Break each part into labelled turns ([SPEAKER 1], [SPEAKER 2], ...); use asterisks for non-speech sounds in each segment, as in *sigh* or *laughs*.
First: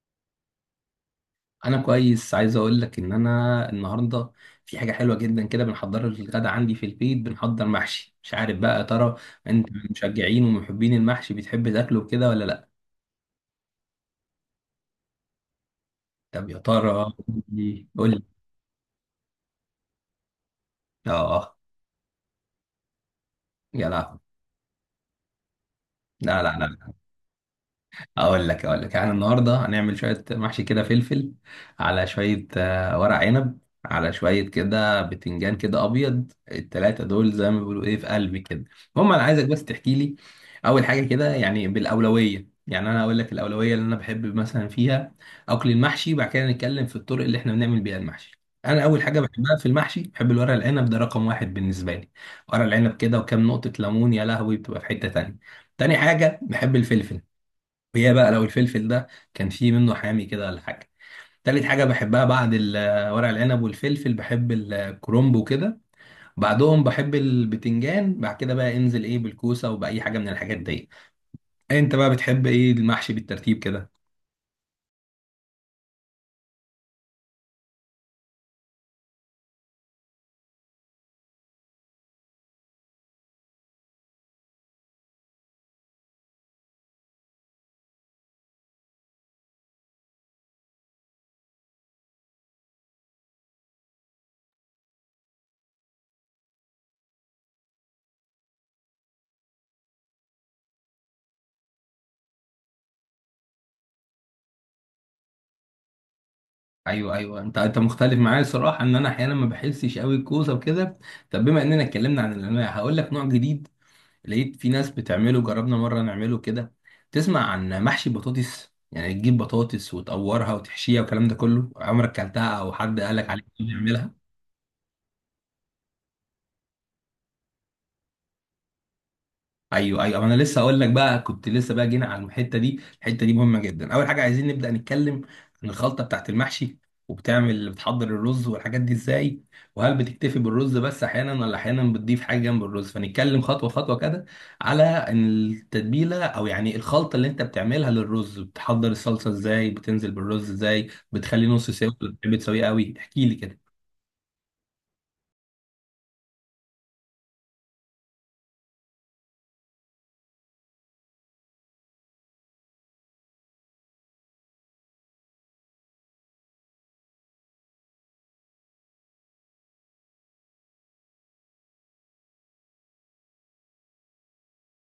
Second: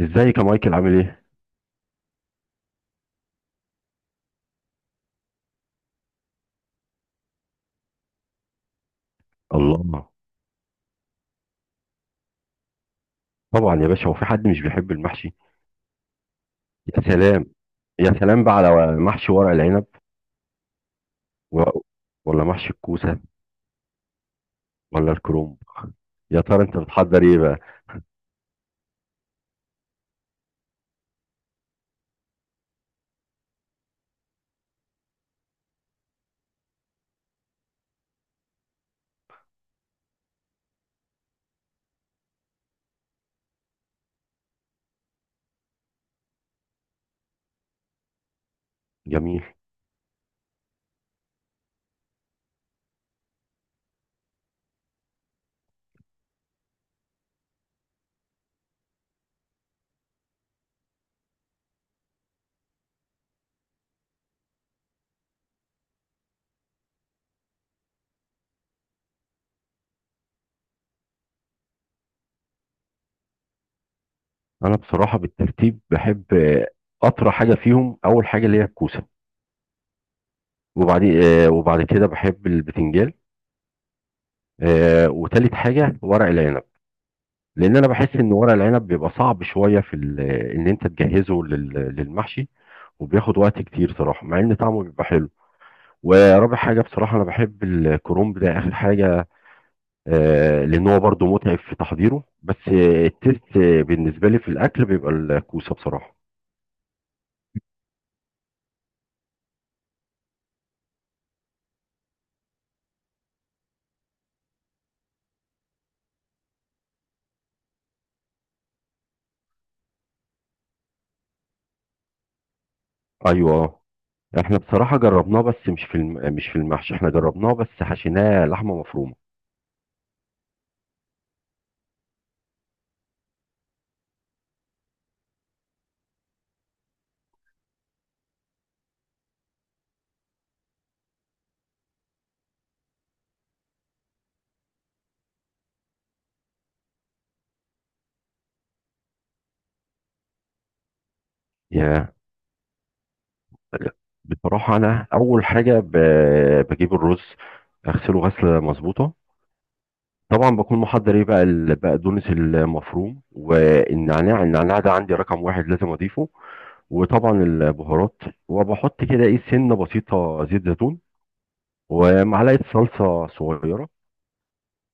[SPEAKER 1] ازيك يا مايكل عامل ايه؟
[SPEAKER 2] انا كويس. عايز اقول لك ان انا النهارده في حاجه حلوه جدا كده. بنحضر الغدا عندي في البيت، بنحضر محشي. مش عارف بقى يا ترى انت من
[SPEAKER 1] الله،
[SPEAKER 2] مشجعين ومحبين المحشي، بتحب تاكله كده ولا لا؟
[SPEAKER 1] طبعا يا باشا، هو في حد مش بيحب المحشي؟
[SPEAKER 2] طب يا
[SPEAKER 1] يا
[SPEAKER 2] ترى قول
[SPEAKER 1] سلام،
[SPEAKER 2] لي قول
[SPEAKER 1] يا
[SPEAKER 2] لي.
[SPEAKER 1] سلام بقى على محشي ورق العنب
[SPEAKER 2] اه.
[SPEAKER 1] و... ولا محشي الكوسه،
[SPEAKER 2] يا لا.
[SPEAKER 1] ولا الكرنب. يا
[SPEAKER 2] لا لا
[SPEAKER 1] ترى انت
[SPEAKER 2] لا.
[SPEAKER 1] بتحضر ايه بقى؟
[SPEAKER 2] اقول لك اقول لك، يعني النهارده هنعمل شويه محشي كده، فلفل على شويه ورق عنب، على شويه كده بتنجان كده ابيض. التلاته دول زي ما بيقولوا ايه، في قلبي كده. المهم انا عايزك بس تحكي لي اول حاجه كده، يعني بالاولويه، يعني انا اقول لك الاولويه اللي انا بحب مثلا فيها اكل المحشي، بعد كده نتكلم في الطرق اللي احنا بنعمل بيها المحشي. انا اول حاجه
[SPEAKER 1] جميل.
[SPEAKER 2] بحبها في المحشي بحب الورق العنب، ده رقم واحد بالنسبه لي. ورق العنب كده وكام نقطه ليمون، يا لهوي، بتبقى في حته تانية. تاني حاجه بحب الفلفل، وهي بقى لو الفلفل ده كان فيه منه حامي كده ولا حاجه. تالت حاجه بحبها بعد ورق العنب والفلفل بحب الكرنب وكده. بعدهم بحب البتنجان، بعد كده بقى انزل ايه بالكوسه وباي حاجه من الحاجات دي. انت بقى بتحب ايه المحشي بالترتيب كده؟
[SPEAKER 1] انا بصراحه بالترتيب بحب، اطرى حاجه فيهم اول حاجه اللي هي الكوسه، وبعدين وبعد كده بحب البتنجان، وتالت حاجه ورق العنب، لان انا بحس ان ورق العنب بيبقى صعب شويه ان انت تجهزه للمحشي، وبياخد وقت كتير صراحه مع ان طعمه بيبقى حلو. ورابع حاجة بصراحة أنا بحب الكرومب ده آخر حاجة، لأن هو برضه متعب في تحضيره، بس التيست بالنسبة لي في الأكل بيبقى الكوسة بصراحة.
[SPEAKER 2] ايوه ايوه، انت مختلف معايا. الصراحه ان انا احيانا ما بحسش قوي الكوسه وكده. طب بما اننا اتكلمنا عن الانواع، هقول لك نوع جديد لقيت في ناس بتعمله، جربنا مرة نعمله كده. تسمع عن محشي بطاطس؟ يعني تجيب بطاطس وتقورها وتحشيها والكلام ده كله. عمرك كلتها او حد قالك عليك
[SPEAKER 1] أيوه،
[SPEAKER 2] اه
[SPEAKER 1] آه.
[SPEAKER 2] بتعملها؟
[SPEAKER 1] إحنا بصراحة جربناه بس مش في المحشي، إحنا جربناه بس حشيناه لحمة مفرومة.
[SPEAKER 2] ايوه ايوه، انا لسه اقول لك بقى، كنت لسه بقى جينا على الحته دي. الحته دي مهمه جدا. اول حاجه عايزين نبدا نتكلم عن الخلطه بتاعت المحشي. وبتعمل بتحضر الرز والحاجات دي ازاي، وهل بتكتفي بالرز بس احيانا، ولا احيانا بتضيف حاجه جنب الرز؟ فنتكلم خطوه خطوه كده على التتبيله، او يعني الخلطه اللي انت بتعملها للرز. بتحضر الصلصه ازاي، بتنزل بالرز ازاي، بتخليه نص سوا ولا
[SPEAKER 1] يا،
[SPEAKER 2] بتحب تسويه قوي؟ احكي لي كده.
[SPEAKER 1] بصراحة أنا أول حاجة، بجيب الرز، أغسله غسلة مظبوطة، طبعا بكون محضر إيه بقى البقدونس المفروم والنعناع، ده عندي رقم واحد لازم أضيفه، وطبعا البهارات، وبحط كده ايه سنه بسيطه زيت زيتون، ومعلقه صلصه صغيره،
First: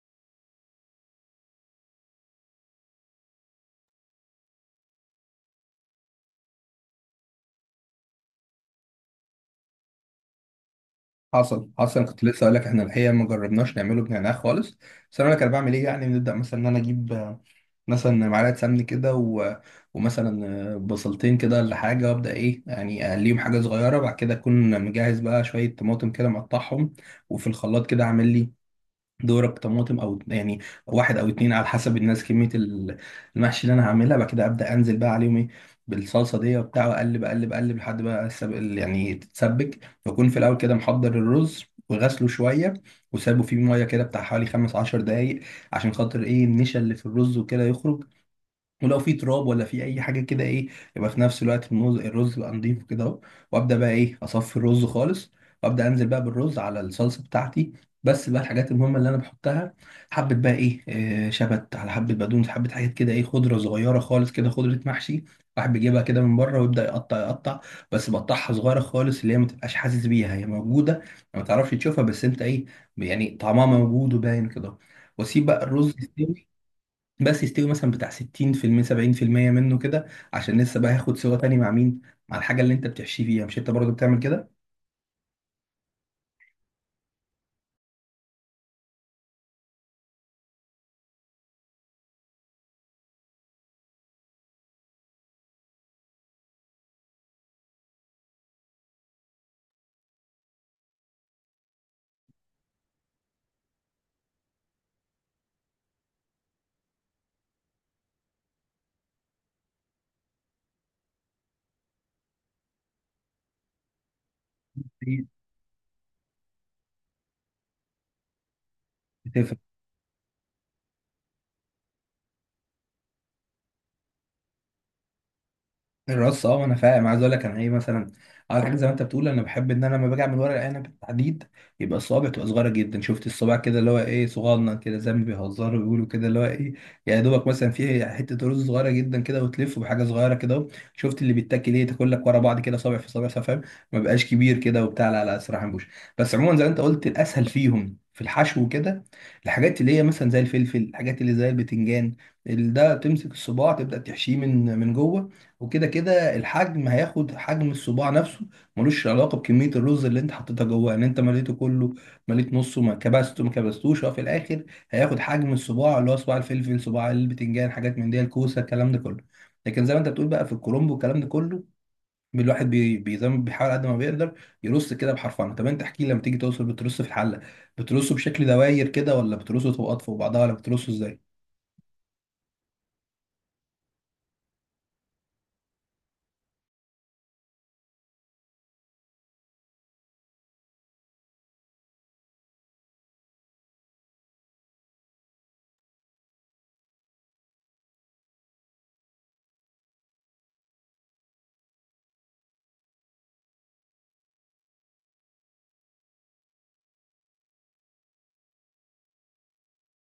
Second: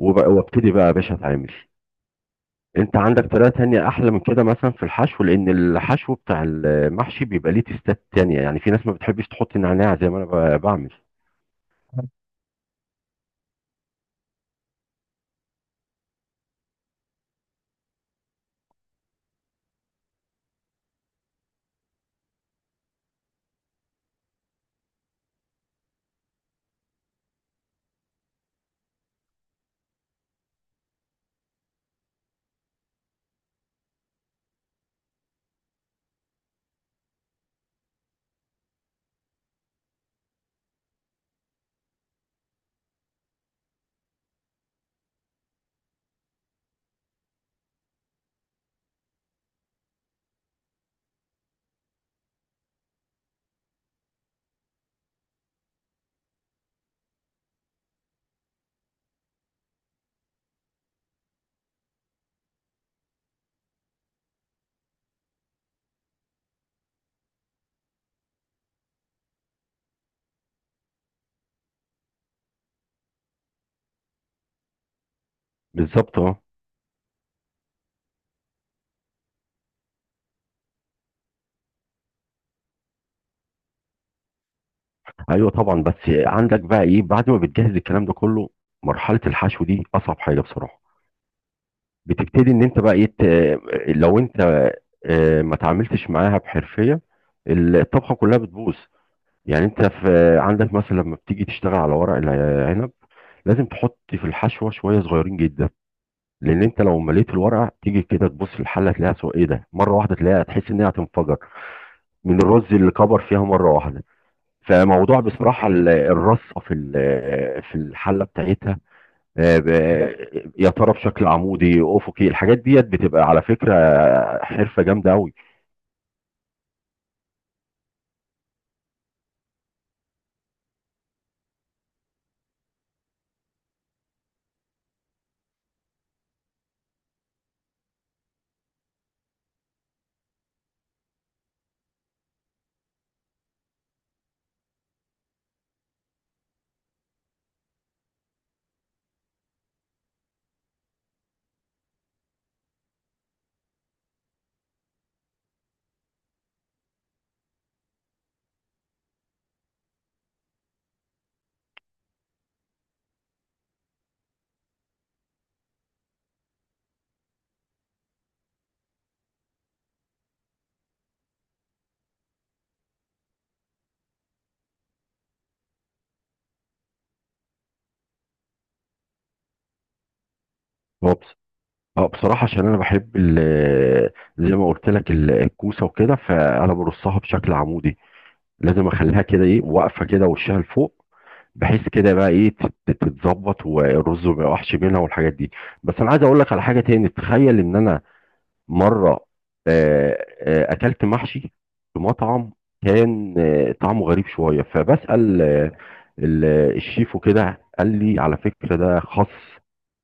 [SPEAKER 1] وابتدي بقى يا باشا اتعامل. انت عندك طريقه تانية احلى من كده مثلا في الحشو؟ لان الحشو بتاع المحشي بيبقى ليه تيستات تانية، يعني في ناس ما بتحبش تحط نعناع زي ما انا بعمل.
[SPEAKER 2] حصل حصل. كنت لسه اقول لك احنا الحقيقه ما جربناش نعمله بنعناع خالص. بس انا اقول لك انا بعمل ايه. يعني بنبدا مثلا ان انا اجيب مثلا معلقه سمن كده، ومثلا بصلتين كده ولا حاجه، وابدا ايه، يعني اقليهم حاجه صغيره. بعد كده اكون مجهز بقى شويه طماطم كده مقطعهم، وفي الخلاط كده اعمل لي دورك طماطم، او يعني واحد او اتنين على حسب الناس، كميه المحشي اللي انا هعملها. بعد كده ابدا انزل بقى عليهم ايه، بالصلصه دي وبتاع، واقلب اقلب اقلب لحد بقى يعني تتسبك. واكون في الاول كده محضر الرز وغسله شويه وسابه فيه ميه كده بتاع حوالي 15 دقايق، عشان خاطر ايه، النشا اللي في الرز وكده يخرج، ولو في تراب ولا في اي حاجه كده ايه. يبقى في نفس الوقت الرز يبقى نضيف كده اهو. وابدا بقى ايه، اصفي الرز خالص وابدا انزل بقى بالرز على الصلصه بتاعتي. بس بقى الحاجات المهمه اللي انا بحطها، حبه بقى ايه، شبت، على حبه بقدونس، حبه حاجات كده ايه، خضره صغيره خالص كده، خضره محشي. واحد بيجيبها كده من بره ويبدا يقطع يقطع، بس بقطعها صغيره خالص اللي هي ما تبقاش حاسس بيها هي موجوده، ما تعرفش تشوفها بس انت ايه، يعني طعمها موجود وباين كده. واسيب بقى الرز
[SPEAKER 1] بالظبط، اه.
[SPEAKER 2] يستوي، بس يستوي مثلا بتاع 60%، 70% منه كده، عشان لسه بقى هياخد سوا تاني، مع مين، مع الحاجه اللي انت بتحشيه فيها. مش انت برضو بتعمل كده؟
[SPEAKER 1] ايوه طبعا، بس عندك بقى ايه بعد ما بتجهز الكلام ده كله؟ مرحله الحشو دي اصعب حاجه بصراحه، بتبتدي ان انت بقى لو انت ما تعاملتش معاها بحرفيه، الطبخه كلها بتبوظ. يعني انت في عندك مثلا لما بتيجي تشتغل على ورق العنب، لازم تحط في الحشوه شويه صغيرين جدا، لان انت لو مليت الورقه تيجي كده تبص في الحله تلاقيها سو ايه ده مره واحده، تلاقيها تحس ان هي هتنفجر من الرز اللي كبر فيها مره واحده. فموضوع بصراحه الرصه في في الحله بتاعتها،
[SPEAKER 2] أكيد.
[SPEAKER 1] يا ترى بشكل عمودي افقي، الحاجات ديت بتبقى على فكره حرفه جامده قوي.
[SPEAKER 2] الرص، اه انا فاهم. عايز اقول لك انا ايه، مثلا على حاجه زي ما انت بتقول، انا بحب ان انا لما باجي اعمل ورق العنب بالتحديد، يبقى الصوابع تبقى صغيره جدا، شفت الصباع كده اللي هو ايه صغنن كده، زي ما بيهزروا بيقولوا كده، اللي هو ايه، يا دوبك مثلا فيه حته رز صغيره جدا كده، وتلفه بحاجه صغيره كده اهو. شفت اللي بيتاكل ايه، تاكل لك ورا بعض كده، صابع في صابع، فاهم؟ ما بقاش كبير كده وبتاع، لا لا صراحه مش. بس عموما زي ما انت قلت، الاسهل فيهم في الحشو وكده الحاجات اللي هي مثلا زي الفلفل، الحاجات اللي زي البتنجان. ده تمسك الصباع تبدا تحشيه من جوه، وكده كده الحجم هياخد حجم الصباع نفسه. ملوش علاقه بكميه الرز اللي انت حطيتها جواه، ان انت مليته كله، مليت نصه، ما كبسته، ما كبستوش، هو في الاخر هياخد حجم الصباع، اللي هو صباع الفلفل، صباع البتنجان، حاجات من دي، الكوسه، الكلام ده كله. لكن زي ما انت بتقول بقى، في الكرنب والكلام ده كله، الواحد زي ما بيحاول قد ما بيقدر يرص كده بحرفنه. طب انت احكي لي، لما تيجي توصل بترص في الحله، بترصه بشكل دواير كده، ولا بترصه طبقات فوق بعضها، ولا بترصه
[SPEAKER 1] هو
[SPEAKER 2] ازاي؟
[SPEAKER 1] بص- بصراحه عشان انا بحب زي ما قلت لك الكوسه وكده، فانا برصها بشكل عمودي، لازم اخليها كده ايه واقفه كده وشها لفوق، بحيث كده بقى ايه تتظبط والرز ما يقعش منها والحاجات دي. بس انا عايز اقول لك على حاجه تاني، تخيل ان انا مرة أكلت محشي في مطعم، كان طعمه غريب شوية، فبسأل ال- الشيف وكده، قال لي على فكرة ده خس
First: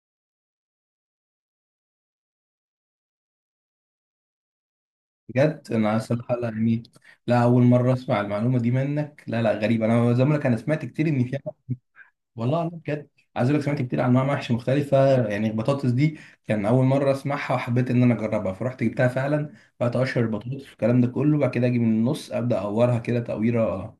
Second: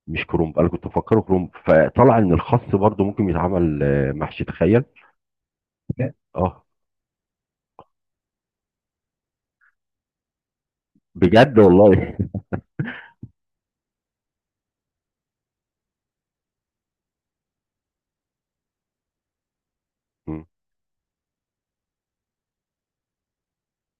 [SPEAKER 1] مش كرنب، أنا كنت مفكره كرنب، فطلع إن الخس برضو ممكن يتعمل محشي، تخيل.
[SPEAKER 2] بجد انا
[SPEAKER 1] لا.
[SPEAKER 2] صراحه لا،
[SPEAKER 1] اه
[SPEAKER 2] يعني لا، اول مره اسمع المعلومه دي منك. لا لا، غريبه. انا زي ما أقولك، انا سمعت كتير ان في.
[SPEAKER 1] بجد والله. *laughs*
[SPEAKER 2] والله لا، بجد. عايز اقول لك، سمعت كتير عن انواع محشي مختلفه، يعني البطاطس دي كان اول مره اسمعها، وحبيت ان انا اجربها، فرحت جبتها فعلا. بقيت اقشر
[SPEAKER 1] مم.
[SPEAKER 2] البطاطس والكلام ده كله، وبعد كده اجي من النص ابدا اقورها كده تقويره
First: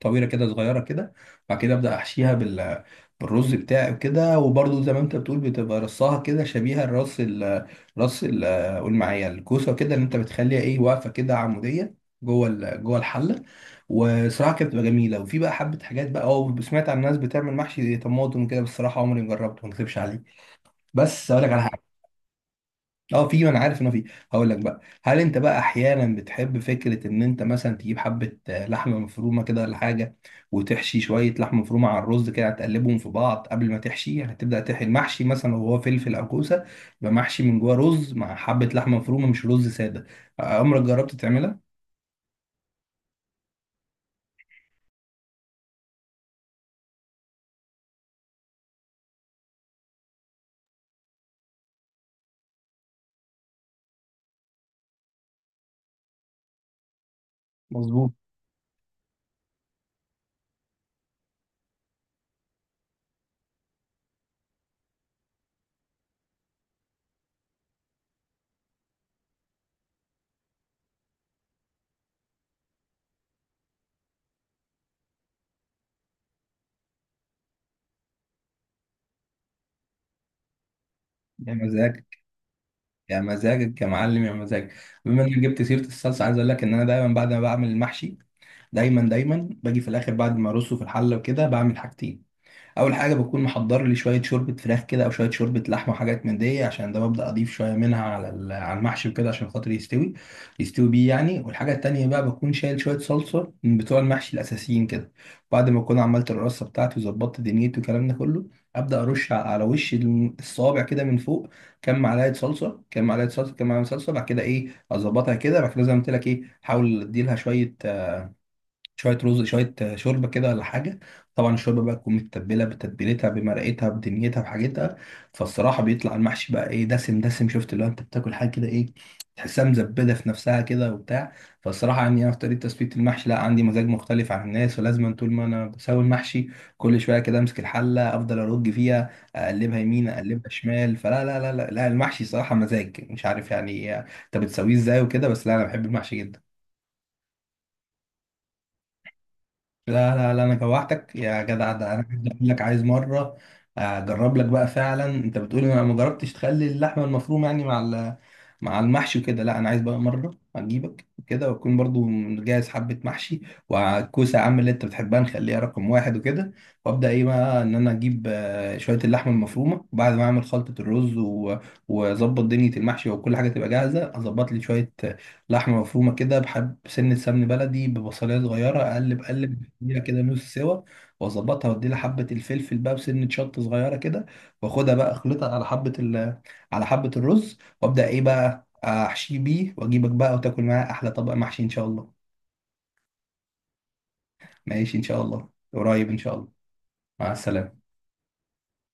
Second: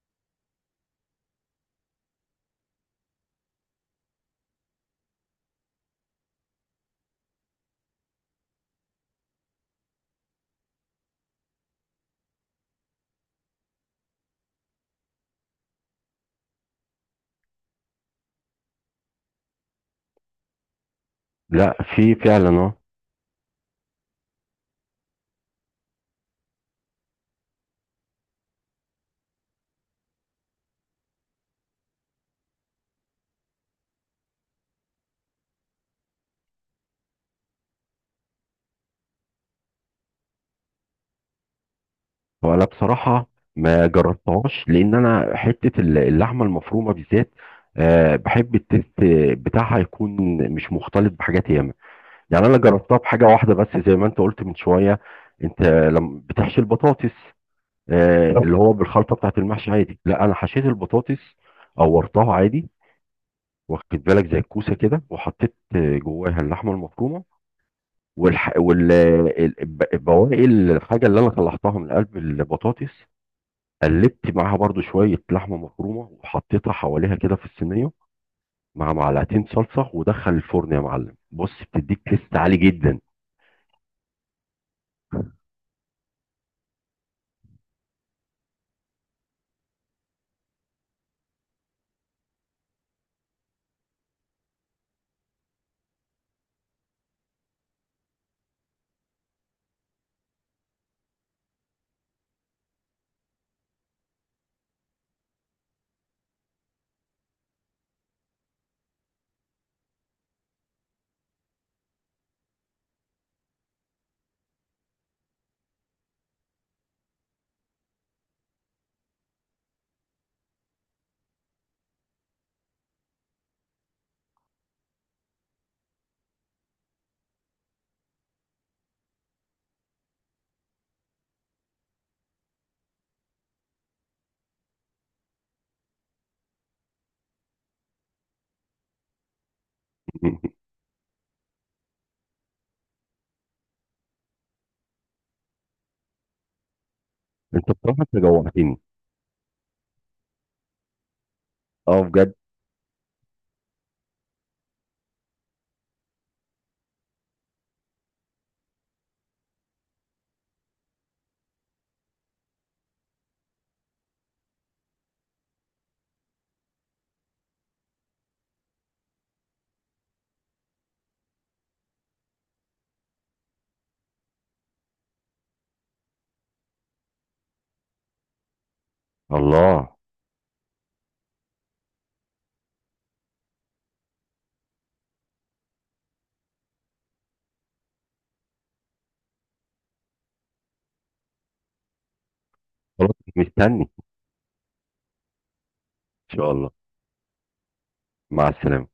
[SPEAKER 2] طويله كده صغيره كده، وبعد كده ابدا احشيها بالرز بتاعي وكده. وبرضه زي ما انت بتقول، بتبقى رصها كده شبيهه الرص ال رص ال قول معايا الكوسه كده اللي انت بتخليها ايه واقفه كده عموديه جوه جوه الحله. وصراحه كانت بتبقى جميله. وفي بقى حبه حاجات بقى، اه، سمعت عن ناس بتعمل محشي طماطم كده، بس الصراحه عمري ما جربته، ما اكذبش عليك. بس اقول لك على
[SPEAKER 1] لا
[SPEAKER 2] حاجه.
[SPEAKER 1] في فعلا اه.
[SPEAKER 2] اه، في، ما انا عارف انه في. هقول لك بقى، هل انت بقى احيانا بتحب فكره ان انت مثلا تجيب حبه لحمه مفرومه كده ولا حاجه، وتحشي شويه لحمه مفرومه على الرز كده، تقلبهم في بعض قبل ما تحشي، هتبدا تحشي المحشي مثلا لو هو فلفل او كوسه، يبقى محشي من جوه رز مع حبه لحمه مفرومه، مش رز ساده. عمرك جربت تعملها؟
[SPEAKER 1] وانا بصراحه ما جربتهاش، لان انا حته اللحمه المفرومه بالذات، آه بحب التست بتاعها يكون مش مختلط بحاجات ياما، يعني انا جربتها بحاجه واحده بس زي ما انت قلت من شويه. انت لما بتحشي البطاطس
[SPEAKER 2] مظبوط.
[SPEAKER 1] طب اللي هو بالخلطه بتاعت المحشي عادي؟ لا انا حشيت البطاطس، قورتها عادي، واخد بالك زي الكوسه كده، وحطيت جواها اللحمه المفرومه، والح... وال ال- الب- البواقي الحاجه اللي انا طلعتها من قلب البطاطس، قلبت معاها برضو شويه لحمه مفرومه، وحطيتها حواليها كده في الصينيه مع معلقتين صلصه، ودخل الفرن يا معلم،
[SPEAKER 2] يا
[SPEAKER 1] بص بتديك
[SPEAKER 2] مزاجك،
[SPEAKER 1] تيست عالي جدا.
[SPEAKER 2] يا مزاجك يا معلم، يا مزاجك. بما انك جبت سيره الصلصه، عايز اقول لك ان انا دايما بعد ما بعمل المحشي، دايما دايما باجي في الاخر بعد ما ارصه في الحله وكده بعمل حاجتين. اول حاجه بكون محضر لي شويه شوربه فراخ كده، او شويه شوربه لحمه وحاجات من دي، عشان ده ببدا اضيف شويه منها على على المحشي وكده عشان خاطر يستوي، يستوي بيه يعني. والحاجه التانيه بقى بكون شايل شويه صلصه من بتوع المحشي الاساسيين كده، بعد ما اكون عملت الرصه بتاعتي وظبطت دنيتي والكلام ده كله، ابدا ارش على وش الصوابع كده من فوق كام معلقه صلصه، كام معلقه صلصه، كام معلقه صلصه. بعد كده ايه اظبطها كده، بعد كده زي ما قلت لك ايه، احاول اديلها شويه، شويه رز، شويه شوربه كده ولا حاجه. طبعا الشوربه بقى تكون متبله بتتبيلتها، بمرقتها، بدنيتها، بحاجتها، فالصراحه بيطلع المحشي بقى ايه، دسم دسم، شفت اللي هو انت بتاكل حاجه كده ايه، تحسها مزبده في نفسها كده وبتاع. فالصراحه يعني انا في طريقه تثبيت المحشي لا، عندي مزاج مختلف عن الناس، ولازم طول ما انا بسوي المحشي كل شويه كده امسك الحله، افضل ارج فيها، اقلبها يمين، اقلبها
[SPEAKER 1] *laughs*
[SPEAKER 2] شمال، فلا لا لا لا, لا المحشي صراحه مزاج، مش عارف يعني انت بتسويه ازاي وكده، بس لا انا بحب المحشي جدا.
[SPEAKER 1] انت بصراحه انت جوعتني.
[SPEAKER 2] لا لا لا، انا جوعتك يا جدع. ده
[SPEAKER 1] اه
[SPEAKER 2] انا عايز
[SPEAKER 1] بجد.
[SPEAKER 2] اقول لك، عايز مره اجرب لك بقى فعلا. انت بتقول انا ما جربتش تخلي اللحمه المفرومه يعني مع مع المحشي وكده. لا انا عايز بقى مره اجيبك كده، واكون برضو مجهز حبه محشي، والكوسه يا عم اللي انت بتحبها نخليها رقم واحد وكده، وابدا ايه بقى ان انا اجيب شويه اللحمه المفرومه. وبعد ما اعمل خلطه الرز واظبط دنيا المحشي وكل حاجه تبقى جاهزه، اظبط لي شويه لحمة مفرومة كده، بحب سنة سمن بلدي، ببصلية صغيرة، أقلب أقلب
[SPEAKER 1] الله.
[SPEAKER 2] اديها كده نص سوا، وأظبطها وأديلها حبة الفلفل بقى بسنة شطة صغيرة كده، وأخدها بقى أخلطها على حبة على حبة الرز، وأبدأ إيه بقى أحشيه بيه، وأجيبك بقى وتاكل معاه أحلى طبق محشي إن شاء الله.
[SPEAKER 1] خلاص، مستني.
[SPEAKER 2] ماشي إن شاء الله، قريب إن شاء
[SPEAKER 1] ان
[SPEAKER 2] الله.
[SPEAKER 1] شاء الله.
[SPEAKER 2] مع السلامة.
[SPEAKER 1] مع السلامة.